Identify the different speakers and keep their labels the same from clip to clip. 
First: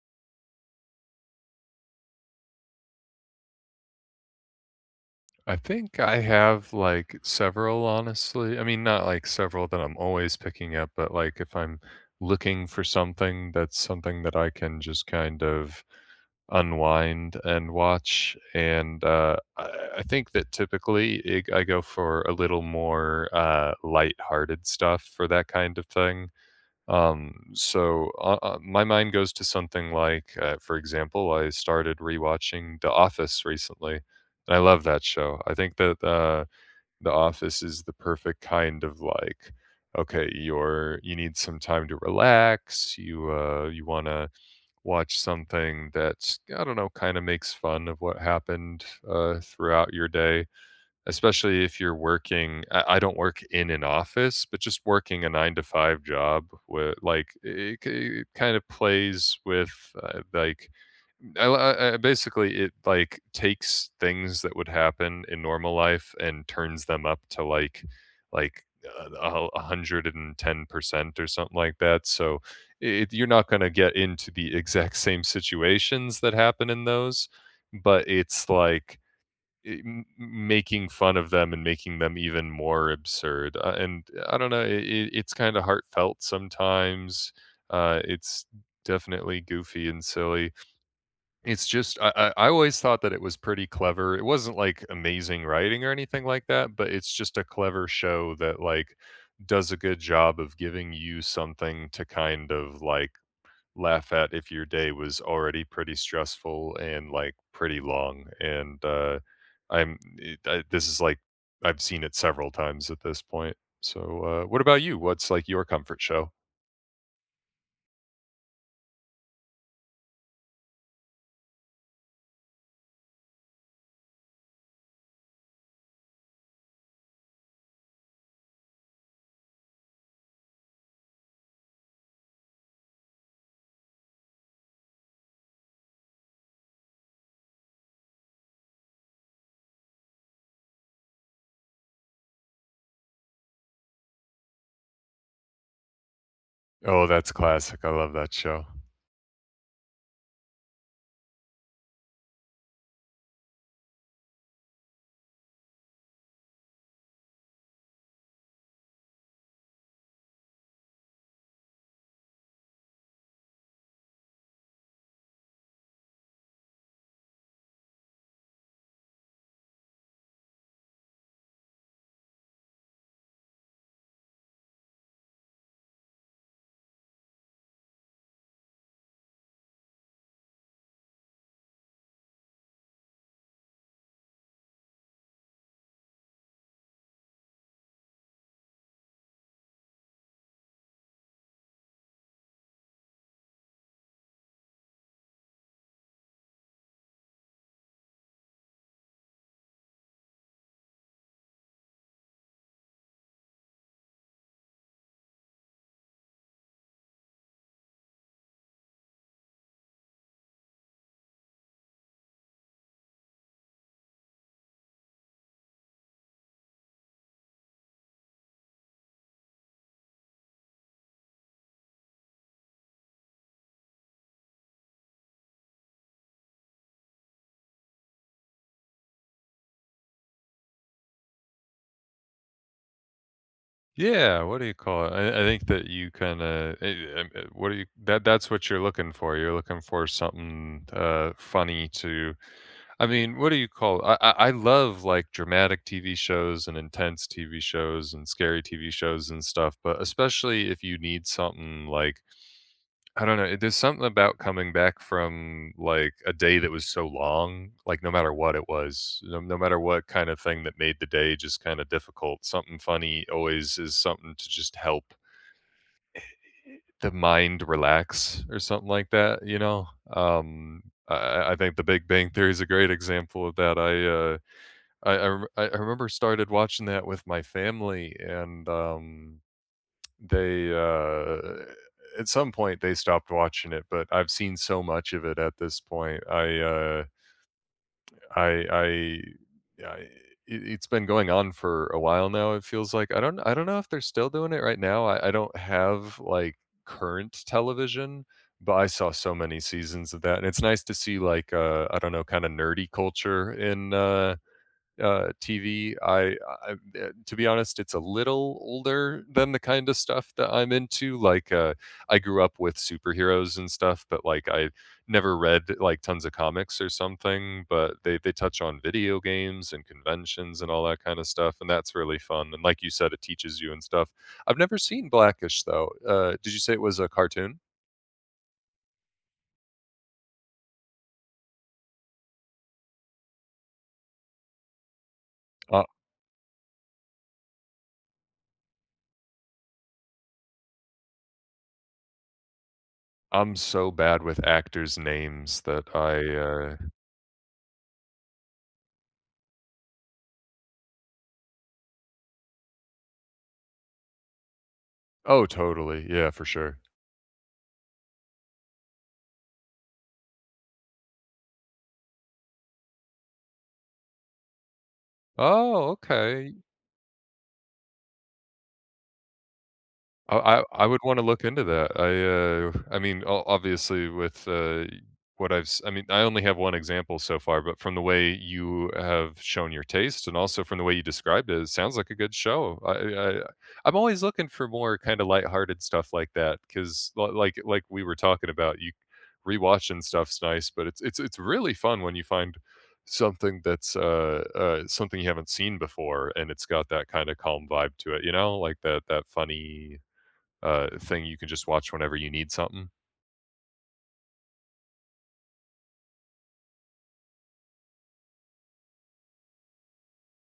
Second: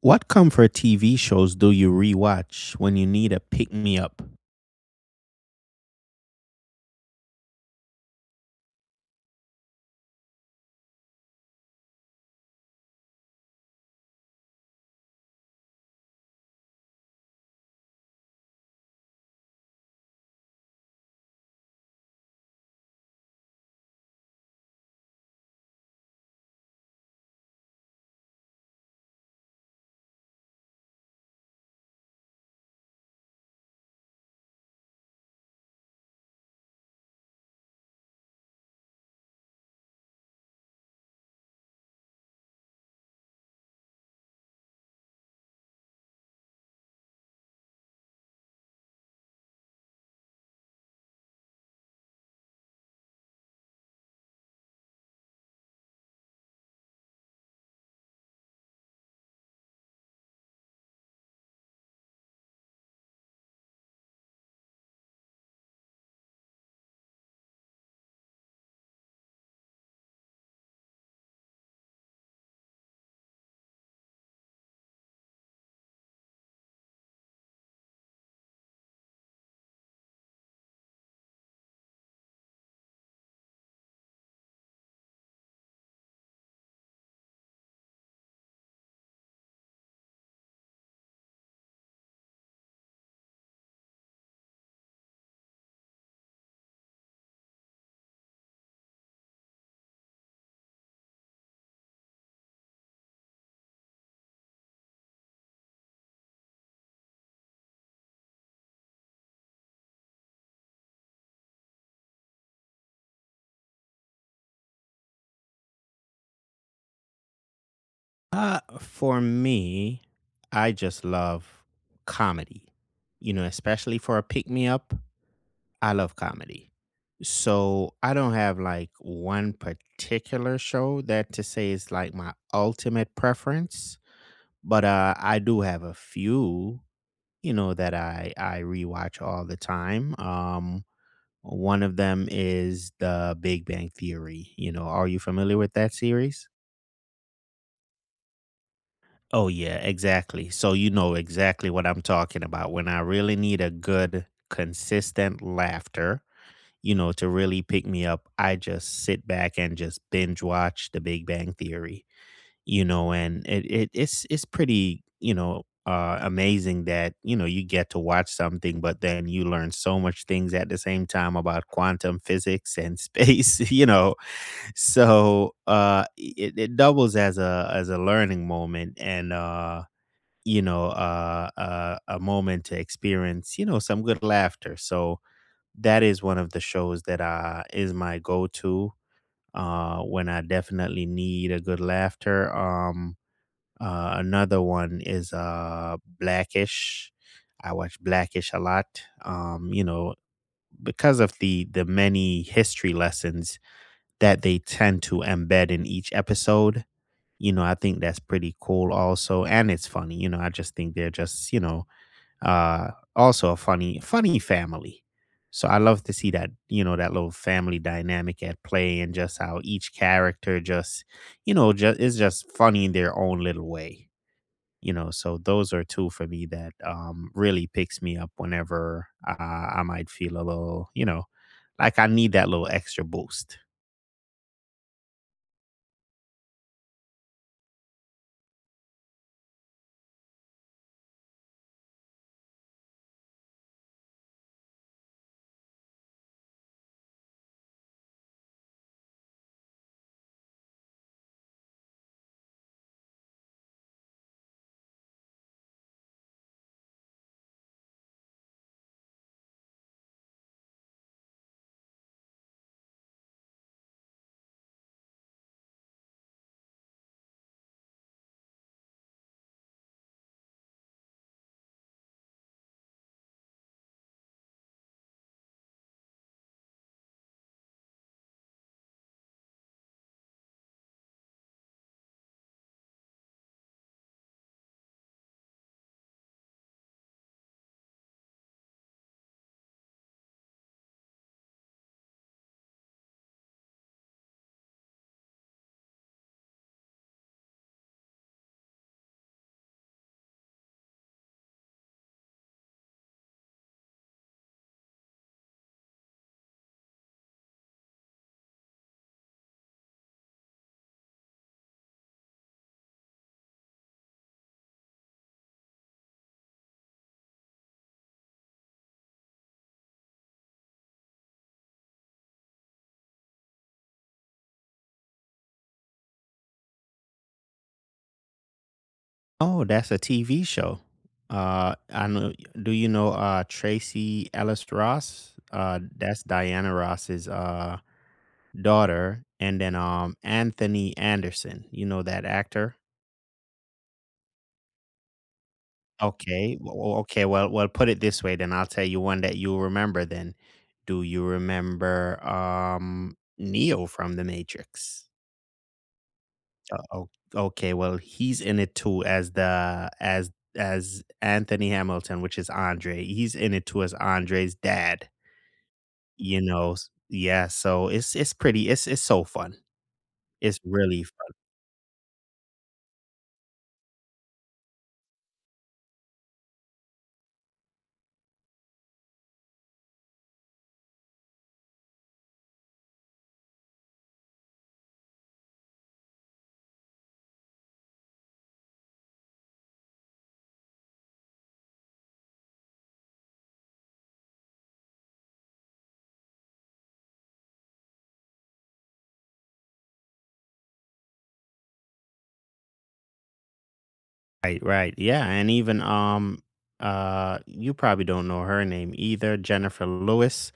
Speaker 1: What comfort TV shows do you rewatch when you need a pick me up?
Speaker 2: I think I have, like, several, honestly. I mean, not, like, several that I'm always picking up, but, like, if I'm looking for something, that's something that I can just kind of unwind and watch, and, I think that typically it I go for a little more, lighthearted stuff for that kind of thing. So my mind goes to something like, for example, I started rewatching The Office recently, and I love that show. I think that The Office is the perfect kind of like, okay, you need some time to relax. You want to watch something that's, I don't know, kind of makes fun of what happened throughout your day. Especially if you're working, I don't work in an office, but just working a 9 to 5 job with, like, it kind of plays with, like, I basically, it, like, takes things that would happen in normal life and turns them up to, like a 110% or something like that, so it you're not gonna get into the exact same situations that happen in those, but it's like, eh, making fun of them and making them even more absurd, and I don't know, it's kinda heartfelt sometimes, it's definitely goofy and silly. It's just, I always thought that it was pretty clever. It wasn't, like, amazing writing or anything like that, but it's just a clever show that, like, does a good job of giving you something to kind of, like, laugh at if your day was already pretty stressful and, like, pretty long. And this is like, I've seen it several times at this point, so what about you, what's, like, your comfort show?
Speaker 1: For me, I just love comedy. You know, especially for a pick me up, I love comedy. So I don't have like one particular show that to say is like my ultimate preference, but I do have a few, you know, that I rewatch all the time. One of them is The Big Bang Theory. You know, are you familiar with that series?
Speaker 2: Oh, that's classic. I love that show.
Speaker 1: Oh, yeah, exactly. So you know exactly what I'm talking about. When I really need a good, consistent laughter, you know, to really pick me up, I just sit back and just binge watch The Big Bang Theory. You know, and it's pretty, you know, amazing that you know you get to watch something, but then you learn so much things at the same time about quantum physics and space. You know, so it, it doubles as a learning moment and you know uh, a moment to experience you know some good laughter, so that is one of the shows that is my go-to when I definitely need a good laughter. Another one is Blackish. I watch Blackish a lot. Um, you know, because of the many history lessons that they tend to embed in each episode. You know, I think that's pretty cool also. And it's funny. You know, I just think they're just, you know, also a funny, funny family. So I love to see that, you know, that little family dynamic at play and just how each character just, you know, just is just funny in their own little way. You know, so those are two for me that really picks me up whenever I might feel a little, you know, like I need that little extra boost.
Speaker 2: Yeah, what do you call it? I think that you kind of, what do you that's what You're looking for something funny to. I mean, what do you call I love, like, dramatic TV shows and intense TV shows and scary TV shows and stuff, but especially if you need something like, I don't know, there's something about coming back from, like, a day that was so long, like, no matter what it was, no matter what kind of thing that made the day just kinda difficult, something funny always is something to just help the mind relax or something like that, you know? Um, I think The Big Bang Theory is a great example of that. I remember started watching that with my family, and, they, uh at some point, they stopped watching it, but I've seen so much of it at this point. I I I it it's been going on for a while now, it feels like. I don't know if they're still doing it right now. I don't have, like, current television, but I saw so many seasons of that, and it's nice to see, like, I don't know, kinda nerdy culture in, TV. I, to be honest, it's a little older than the kind of stuff that I'm into. Like, I grew up with superheroes and stuff, but, like, I never read, like, tons of comics or something. But they touch on video games and conventions and all that kind of stuff, and that's really fun. And, like you said, it teaches you and stuff. I've never seen Blackish though. Did you say it was a cartoon?
Speaker 1: Oh, that's a TV show. I know. Do you know Tracy Ellis Ross?
Speaker 2: Uh,
Speaker 1: That's Diana Ross's daughter, and then Anthony Anderson. You know that actor?
Speaker 2: I'm so bad with actors' names that I.
Speaker 1: Okay.
Speaker 2: Uh,
Speaker 1: Okay. Well, well, put it this way, then I'll tell you one that you'll remember. Then, do you remember Neo from The Matrix?
Speaker 2: oh, totally. Yeah, for sure.
Speaker 1: Uh, oh, okay. Well, he's in it too as the as Anthony Hamilton, which is Andre. He's in it too as Andre's dad.
Speaker 2: Oh,
Speaker 1: You
Speaker 2: okay.
Speaker 1: know, yeah. So it's pretty. It's so fun.
Speaker 2: I
Speaker 1: It's
Speaker 2: I I would
Speaker 1: really
Speaker 2: wanna
Speaker 1: fun.
Speaker 2: look into that. I mean, o obviously, with, what I've s I mean, I only have one example so far, but from the way you have shown your taste and also from the way you described it, it sounds like a good show. I I'm always looking for more kinda lighthearted stuff like that because, like we were talking about, you rewatching stuff's nice, but it's really fun when you find something that's, something you haven't seen before, and it's got that kinda calm vibe to it, you know? Like that funny, thing you can just watch whenever you need something.
Speaker 1: Right, right. Yeah, and even you probably don't know her name either, Jennifer Lewis.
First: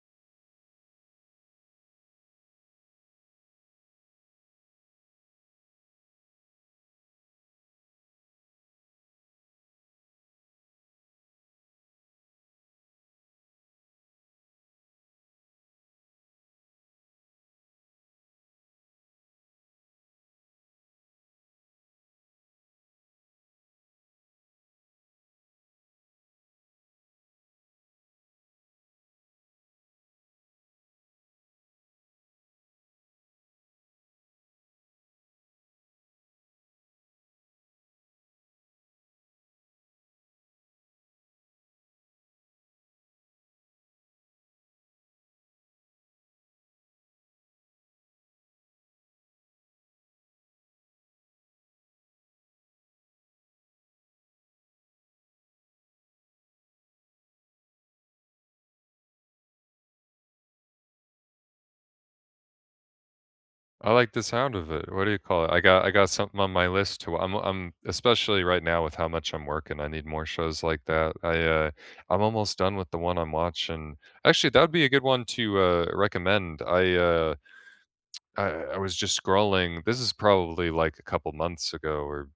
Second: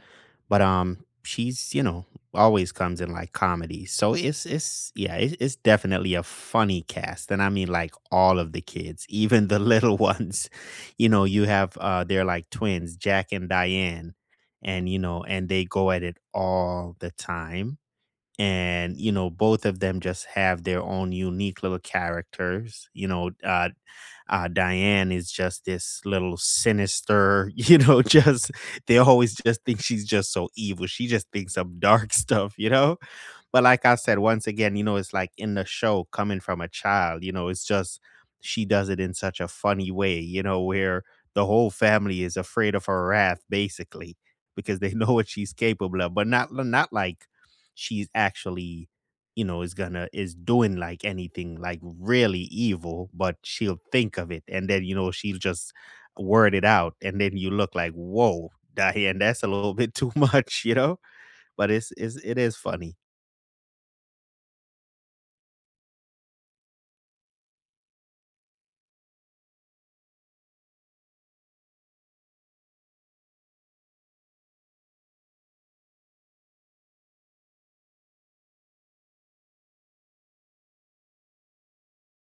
Speaker 1: But, she's, you know, always comes in, like, comedies, so it's yeah, it's definitely a funny cast, and I mean, like, all of the kids, even the little ones. You know, you have, they're like twins, Jack and Diane, and, you know, and they go at it all the time, and, you know, both of them just have their own unique little characters, you know, Diane is just this little sinister, you know, just they always just think she's just so evil. She just thinks some dark stuff, you know? But like I said, once again, you know, it's like in the show coming from a child, you know, it's just she does it in such a funny way, you know, where the whole family is afraid of her wrath basically because they know what she's capable of, but not like she's actually you know is gonna is doing like anything like really evil, but she'll think of it and then you know she'll just word it out and then you look like, whoa, Diane, that's a little bit too much, you know. But it's, it is funny.
Speaker 2: I like the sound of it. What do you call it? I got something on my list to. I'm especially right now with how much I'm working. I need more shows like that. I'm almost done with the one I'm watching. Actually, that'd be a good one to, recommend. I I was just scrolling. This is probably like a couple months ago, or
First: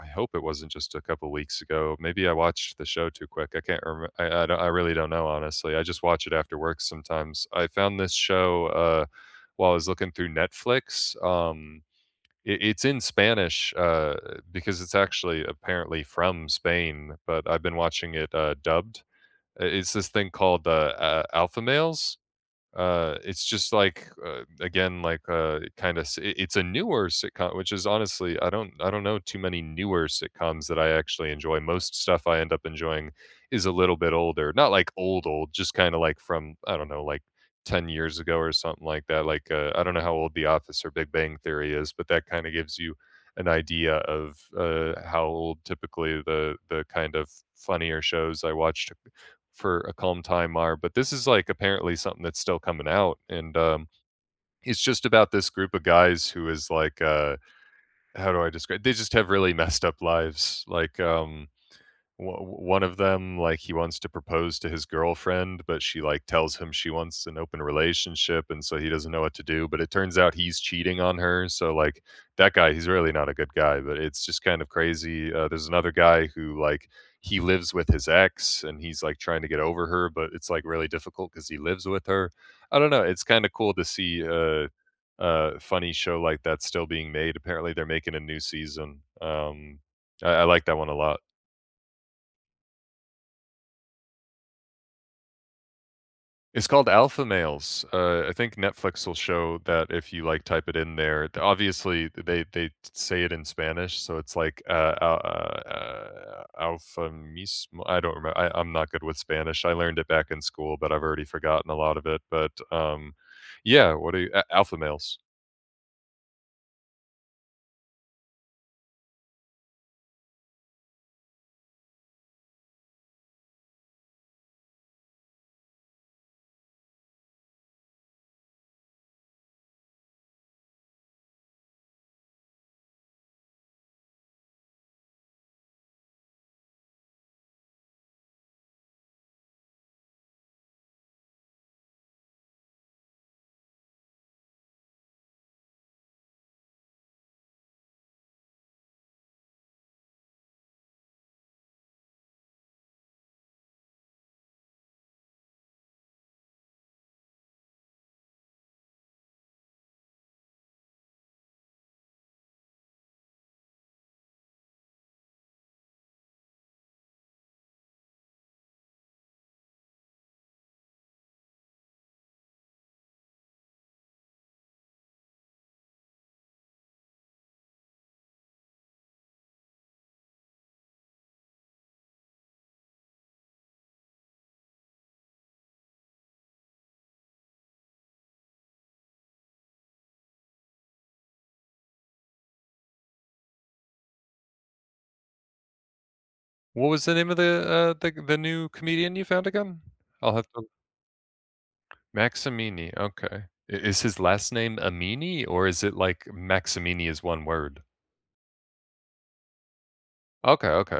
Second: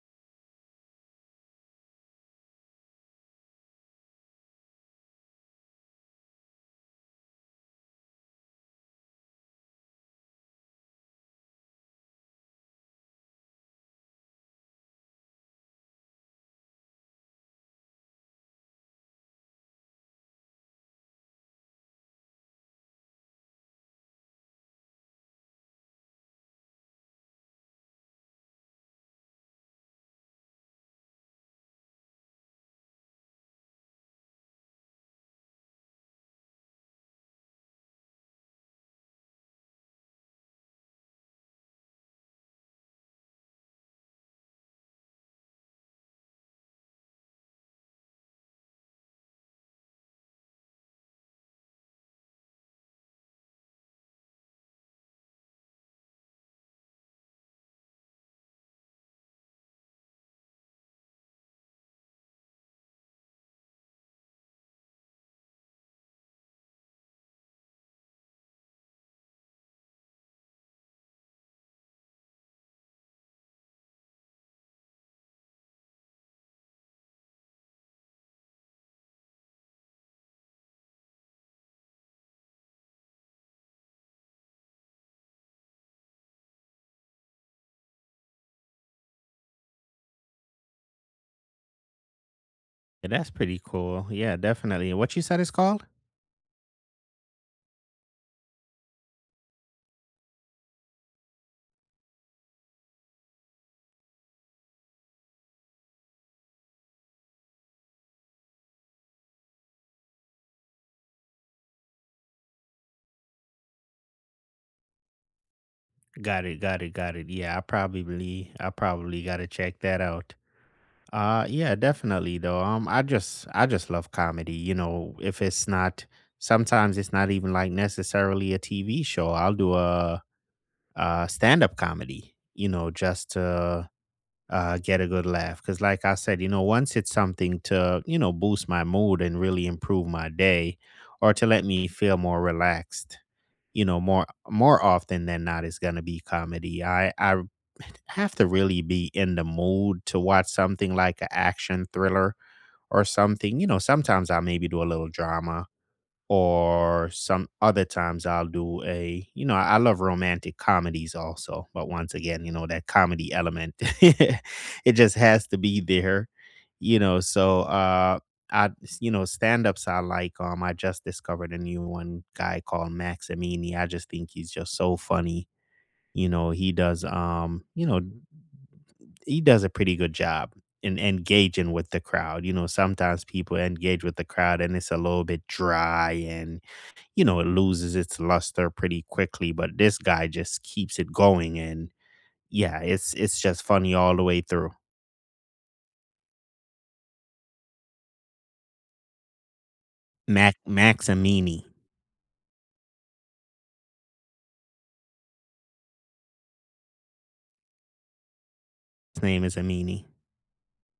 Speaker 2: I hope it wasn't just a couple weeks ago. Maybe I watched the show too quick. I can't remember. I really don't know, honestly. I just watch it after work sometimes. I found this show. While I was looking through Netflix. It's in Spanish, because it's actually apparently from Spain, but I've been watching it, dubbed. It's this thing called, Alpha Males. It's just like, again, like, kind of, it's a newer sitcom, which is honestly, I don't know too many newer sitcoms that I actually enjoy. Most stuff I end up enjoying is a little bit older, not like old, old, just kind of like from, I don't know, like 10 years ago or something like that. Like, I don't know how old The Office or Big Bang Theory is, but that kind of gives you an idea of, how old typically the kind of funnier shows I watched for A Calm Time are, but this is, like, apparently something that's still coming out, and, it's just about this group of guys who is, like, how do I describe, they just have really messed up lives, like, one of them, like, he wants to propose to his girlfriend, but she, like, tells him she wants an open relationship, and so he doesn't know what to do, but it turns out he's cheating on her, so, like, that guy, he's really not a good guy, but it's just kind of crazy. There's another guy who, like, he lives with his ex and he's, like, trying to get over her, but it's, like, really difficult because he lives with her. I don't know, it's kind of cool to see, funny show like that still being made. Apparently they're making a new season. I like that one a lot.
Speaker 1: Yeah, that's pretty cool. Yeah, definitely. What you said is called?
Speaker 2: It's called Alpha Males. I think Netflix will show that if you, like, type it in there. Th Obviously, they say it in Spanish, so it's like, al alfa mismo, I don't remember. I'm not good with Spanish. I learned it back in school, but I've already forgotten a lot of it, but, yeah, what are you, A, Alpha Males.
Speaker 1: Got it, got it, got it. Yeah, I probably gotta check that out. Uh, yeah, definitely though. I just love comedy. You know, if it's not sometimes it's not even like necessarily a TV show. I'll do a stand up comedy, you know, just to get a good laugh. Cause like I said, you know, once it's something to, you know, boost my mood and really improve my day or to let me feel more relaxed, you know, more often than not it's gonna be comedy. I have to really be in the mood to watch something like an action thriller or something. You know, sometimes I maybe do a little drama or some other times I'll do a, you know, I love romantic comedies also, but once again, you know, that comedy element, it just has to be there, you know, so, I you know, stand-ups I like. I just discovered a new one guy called Max Amini. I just think he's just so funny, you know, he does, you know, he does a pretty good job in engaging with the crowd, you know, sometimes people engage with the crowd and it's a little bit dry, and you know, it loses its luster pretty quickly, but this guy just keeps it going, and yeah, it's just funny all the way through.
Speaker 2: What was the name of the, the new comedian you found again? I'll have
Speaker 1: Mac
Speaker 2: to.
Speaker 1: Max Amini.
Speaker 2: Maximini, okay. I Is his last name Amini, or is it like Maximini is one word?
Speaker 1: His name is Amini.
Speaker 2: Okay, okay.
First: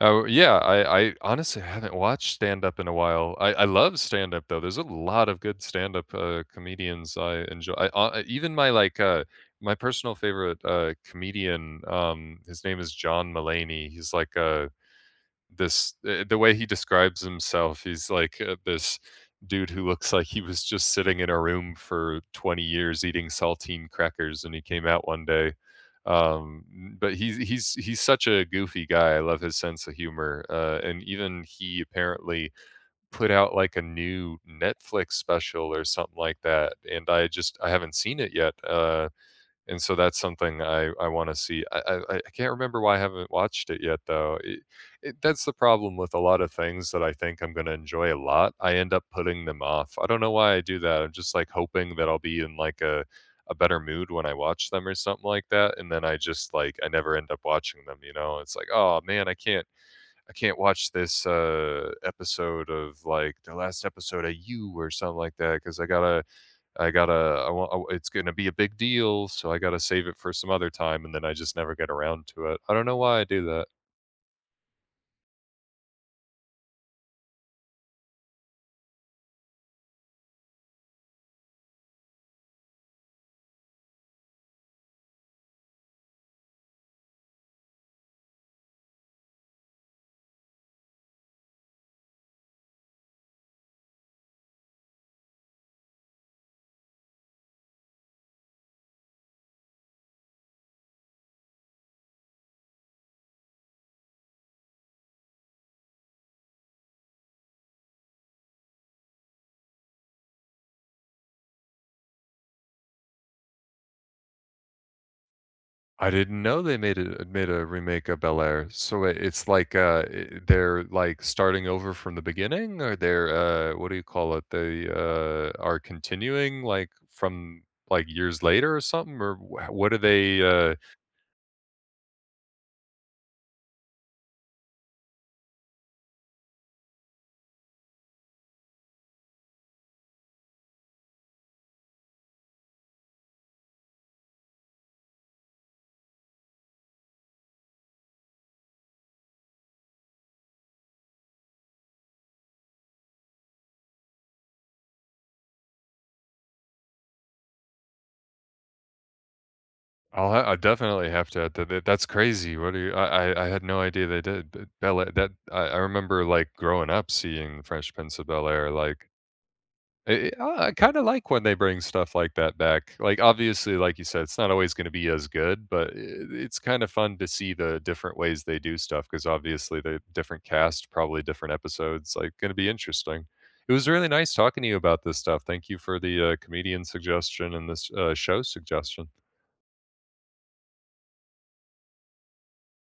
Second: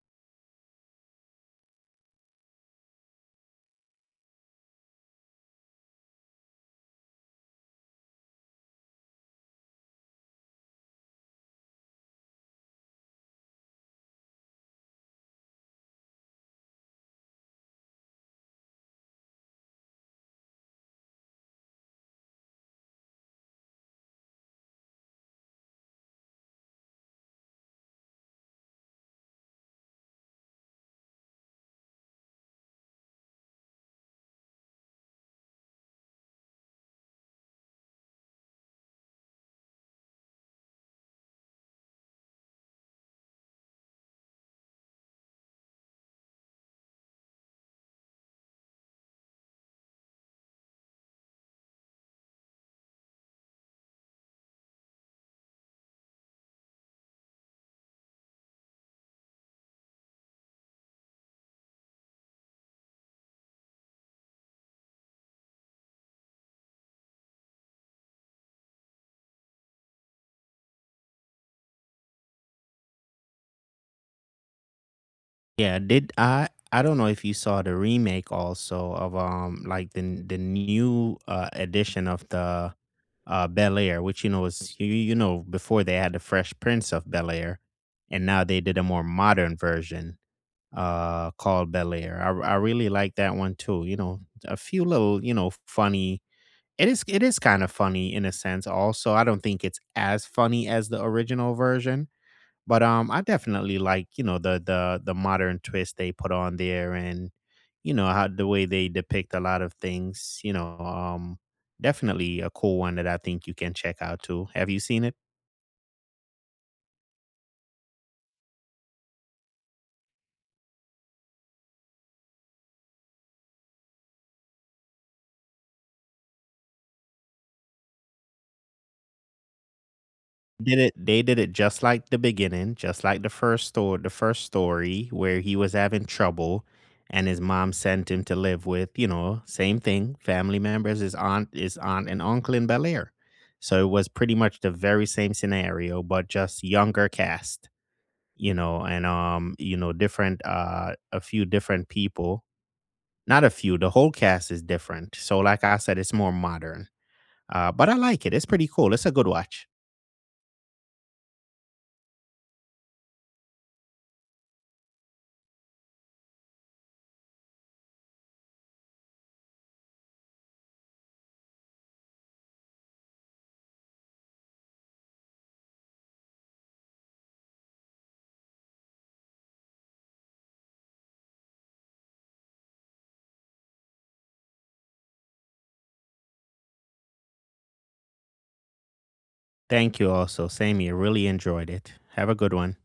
Speaker 2: Oh, yeah, I honestly haven't watched stand-up in a while. I love stand-up, though. There's a lot of good stand-up, comedians I enjoy. I even my, like, my personal favorite, comedian, his name is John Mulaney. He's like a this the way he describes himself, he's like, this dude who looks like he was just sitting in a room for 20 years eating saltine crackers and he came out one day. Um, but he's such a goofy guy. I love his sense of humor. And even he apparently put out like a new Netflix special or something like that. And I haven't seen it yet. And so that's something I wanna see. I can't remember why I haven't watched it yet, though. It that's the problem with a lot of things that I think I'm gonna enjoy a lot. I end up putting them off. I don't know why I do that. I'm just, like, hoping that I'll be in, like, a better mood when I watch them or something like that, and then I just, like, I never end up watching them, you know? It's like, "Oh, man, I can't watch this, episode of, like, the last episode of You or something like that because I gotta." I gotta, I want, it's gonna be a big deal, so I gotta save it for some other time, and then I just never get around to it. I don't know why I do that.
Speaker 1: Yeah, did I don't know if you saw the remake also of like the new edition of the Bel Air, which you know is you, you know, before they had the Fresh Prince of Bel Air, and now they did a more modern version called Bel Air. I really like that one too. You know, a few little, you know, funny. It is kind of funny in a sense also. I don't think it's as funny as the original version, but I definitely like, you know, the modern twist they put on there, and you know how the way they depict a lot of things, you know, definitely a cool one that I think you can check out too. Have you seen it?
Speaker 2: I didn't know they made a remake of Bel Air. So it's like, they're like starting over from the beginning, or they're what do you call it? They, are continuing, like, from, like, years later or something, or what are they?
Speaker 1: Did it They did it just like the beginning, just like the first story where he was having trouble and his mom sent him to live with, you know, same thing, family members, his aunt and uncle in Bel Air. So it was pretty much the very same scenario, but just younger cast, you know, and you know, different a few different people. Not a few, the whole cast is different. So like I said, it's more modern. But I like it. It's pretty cool. It's a good watch.
Speaker 2: I definitely have to add That's crazy. What do you I had no idea they did, but Bel-Air, that I remember, like, growing up seeing the Fresh Prince of Bel-Air. Like, I kinda like when they bring stuff like that back. Like, obviously, like you said, it's not always gonna be as good, but I it's kinda fun to see the different ways they do stuff. Because obviously the different cast, probably different episodes, like, gonna be interesting. It was really nice talking to you about this stuff. Thank you for the, comedian suggestion and this, show suggestion.
Speaker 1: Thank you also. Same here. Really enjoyed it. Have a good one.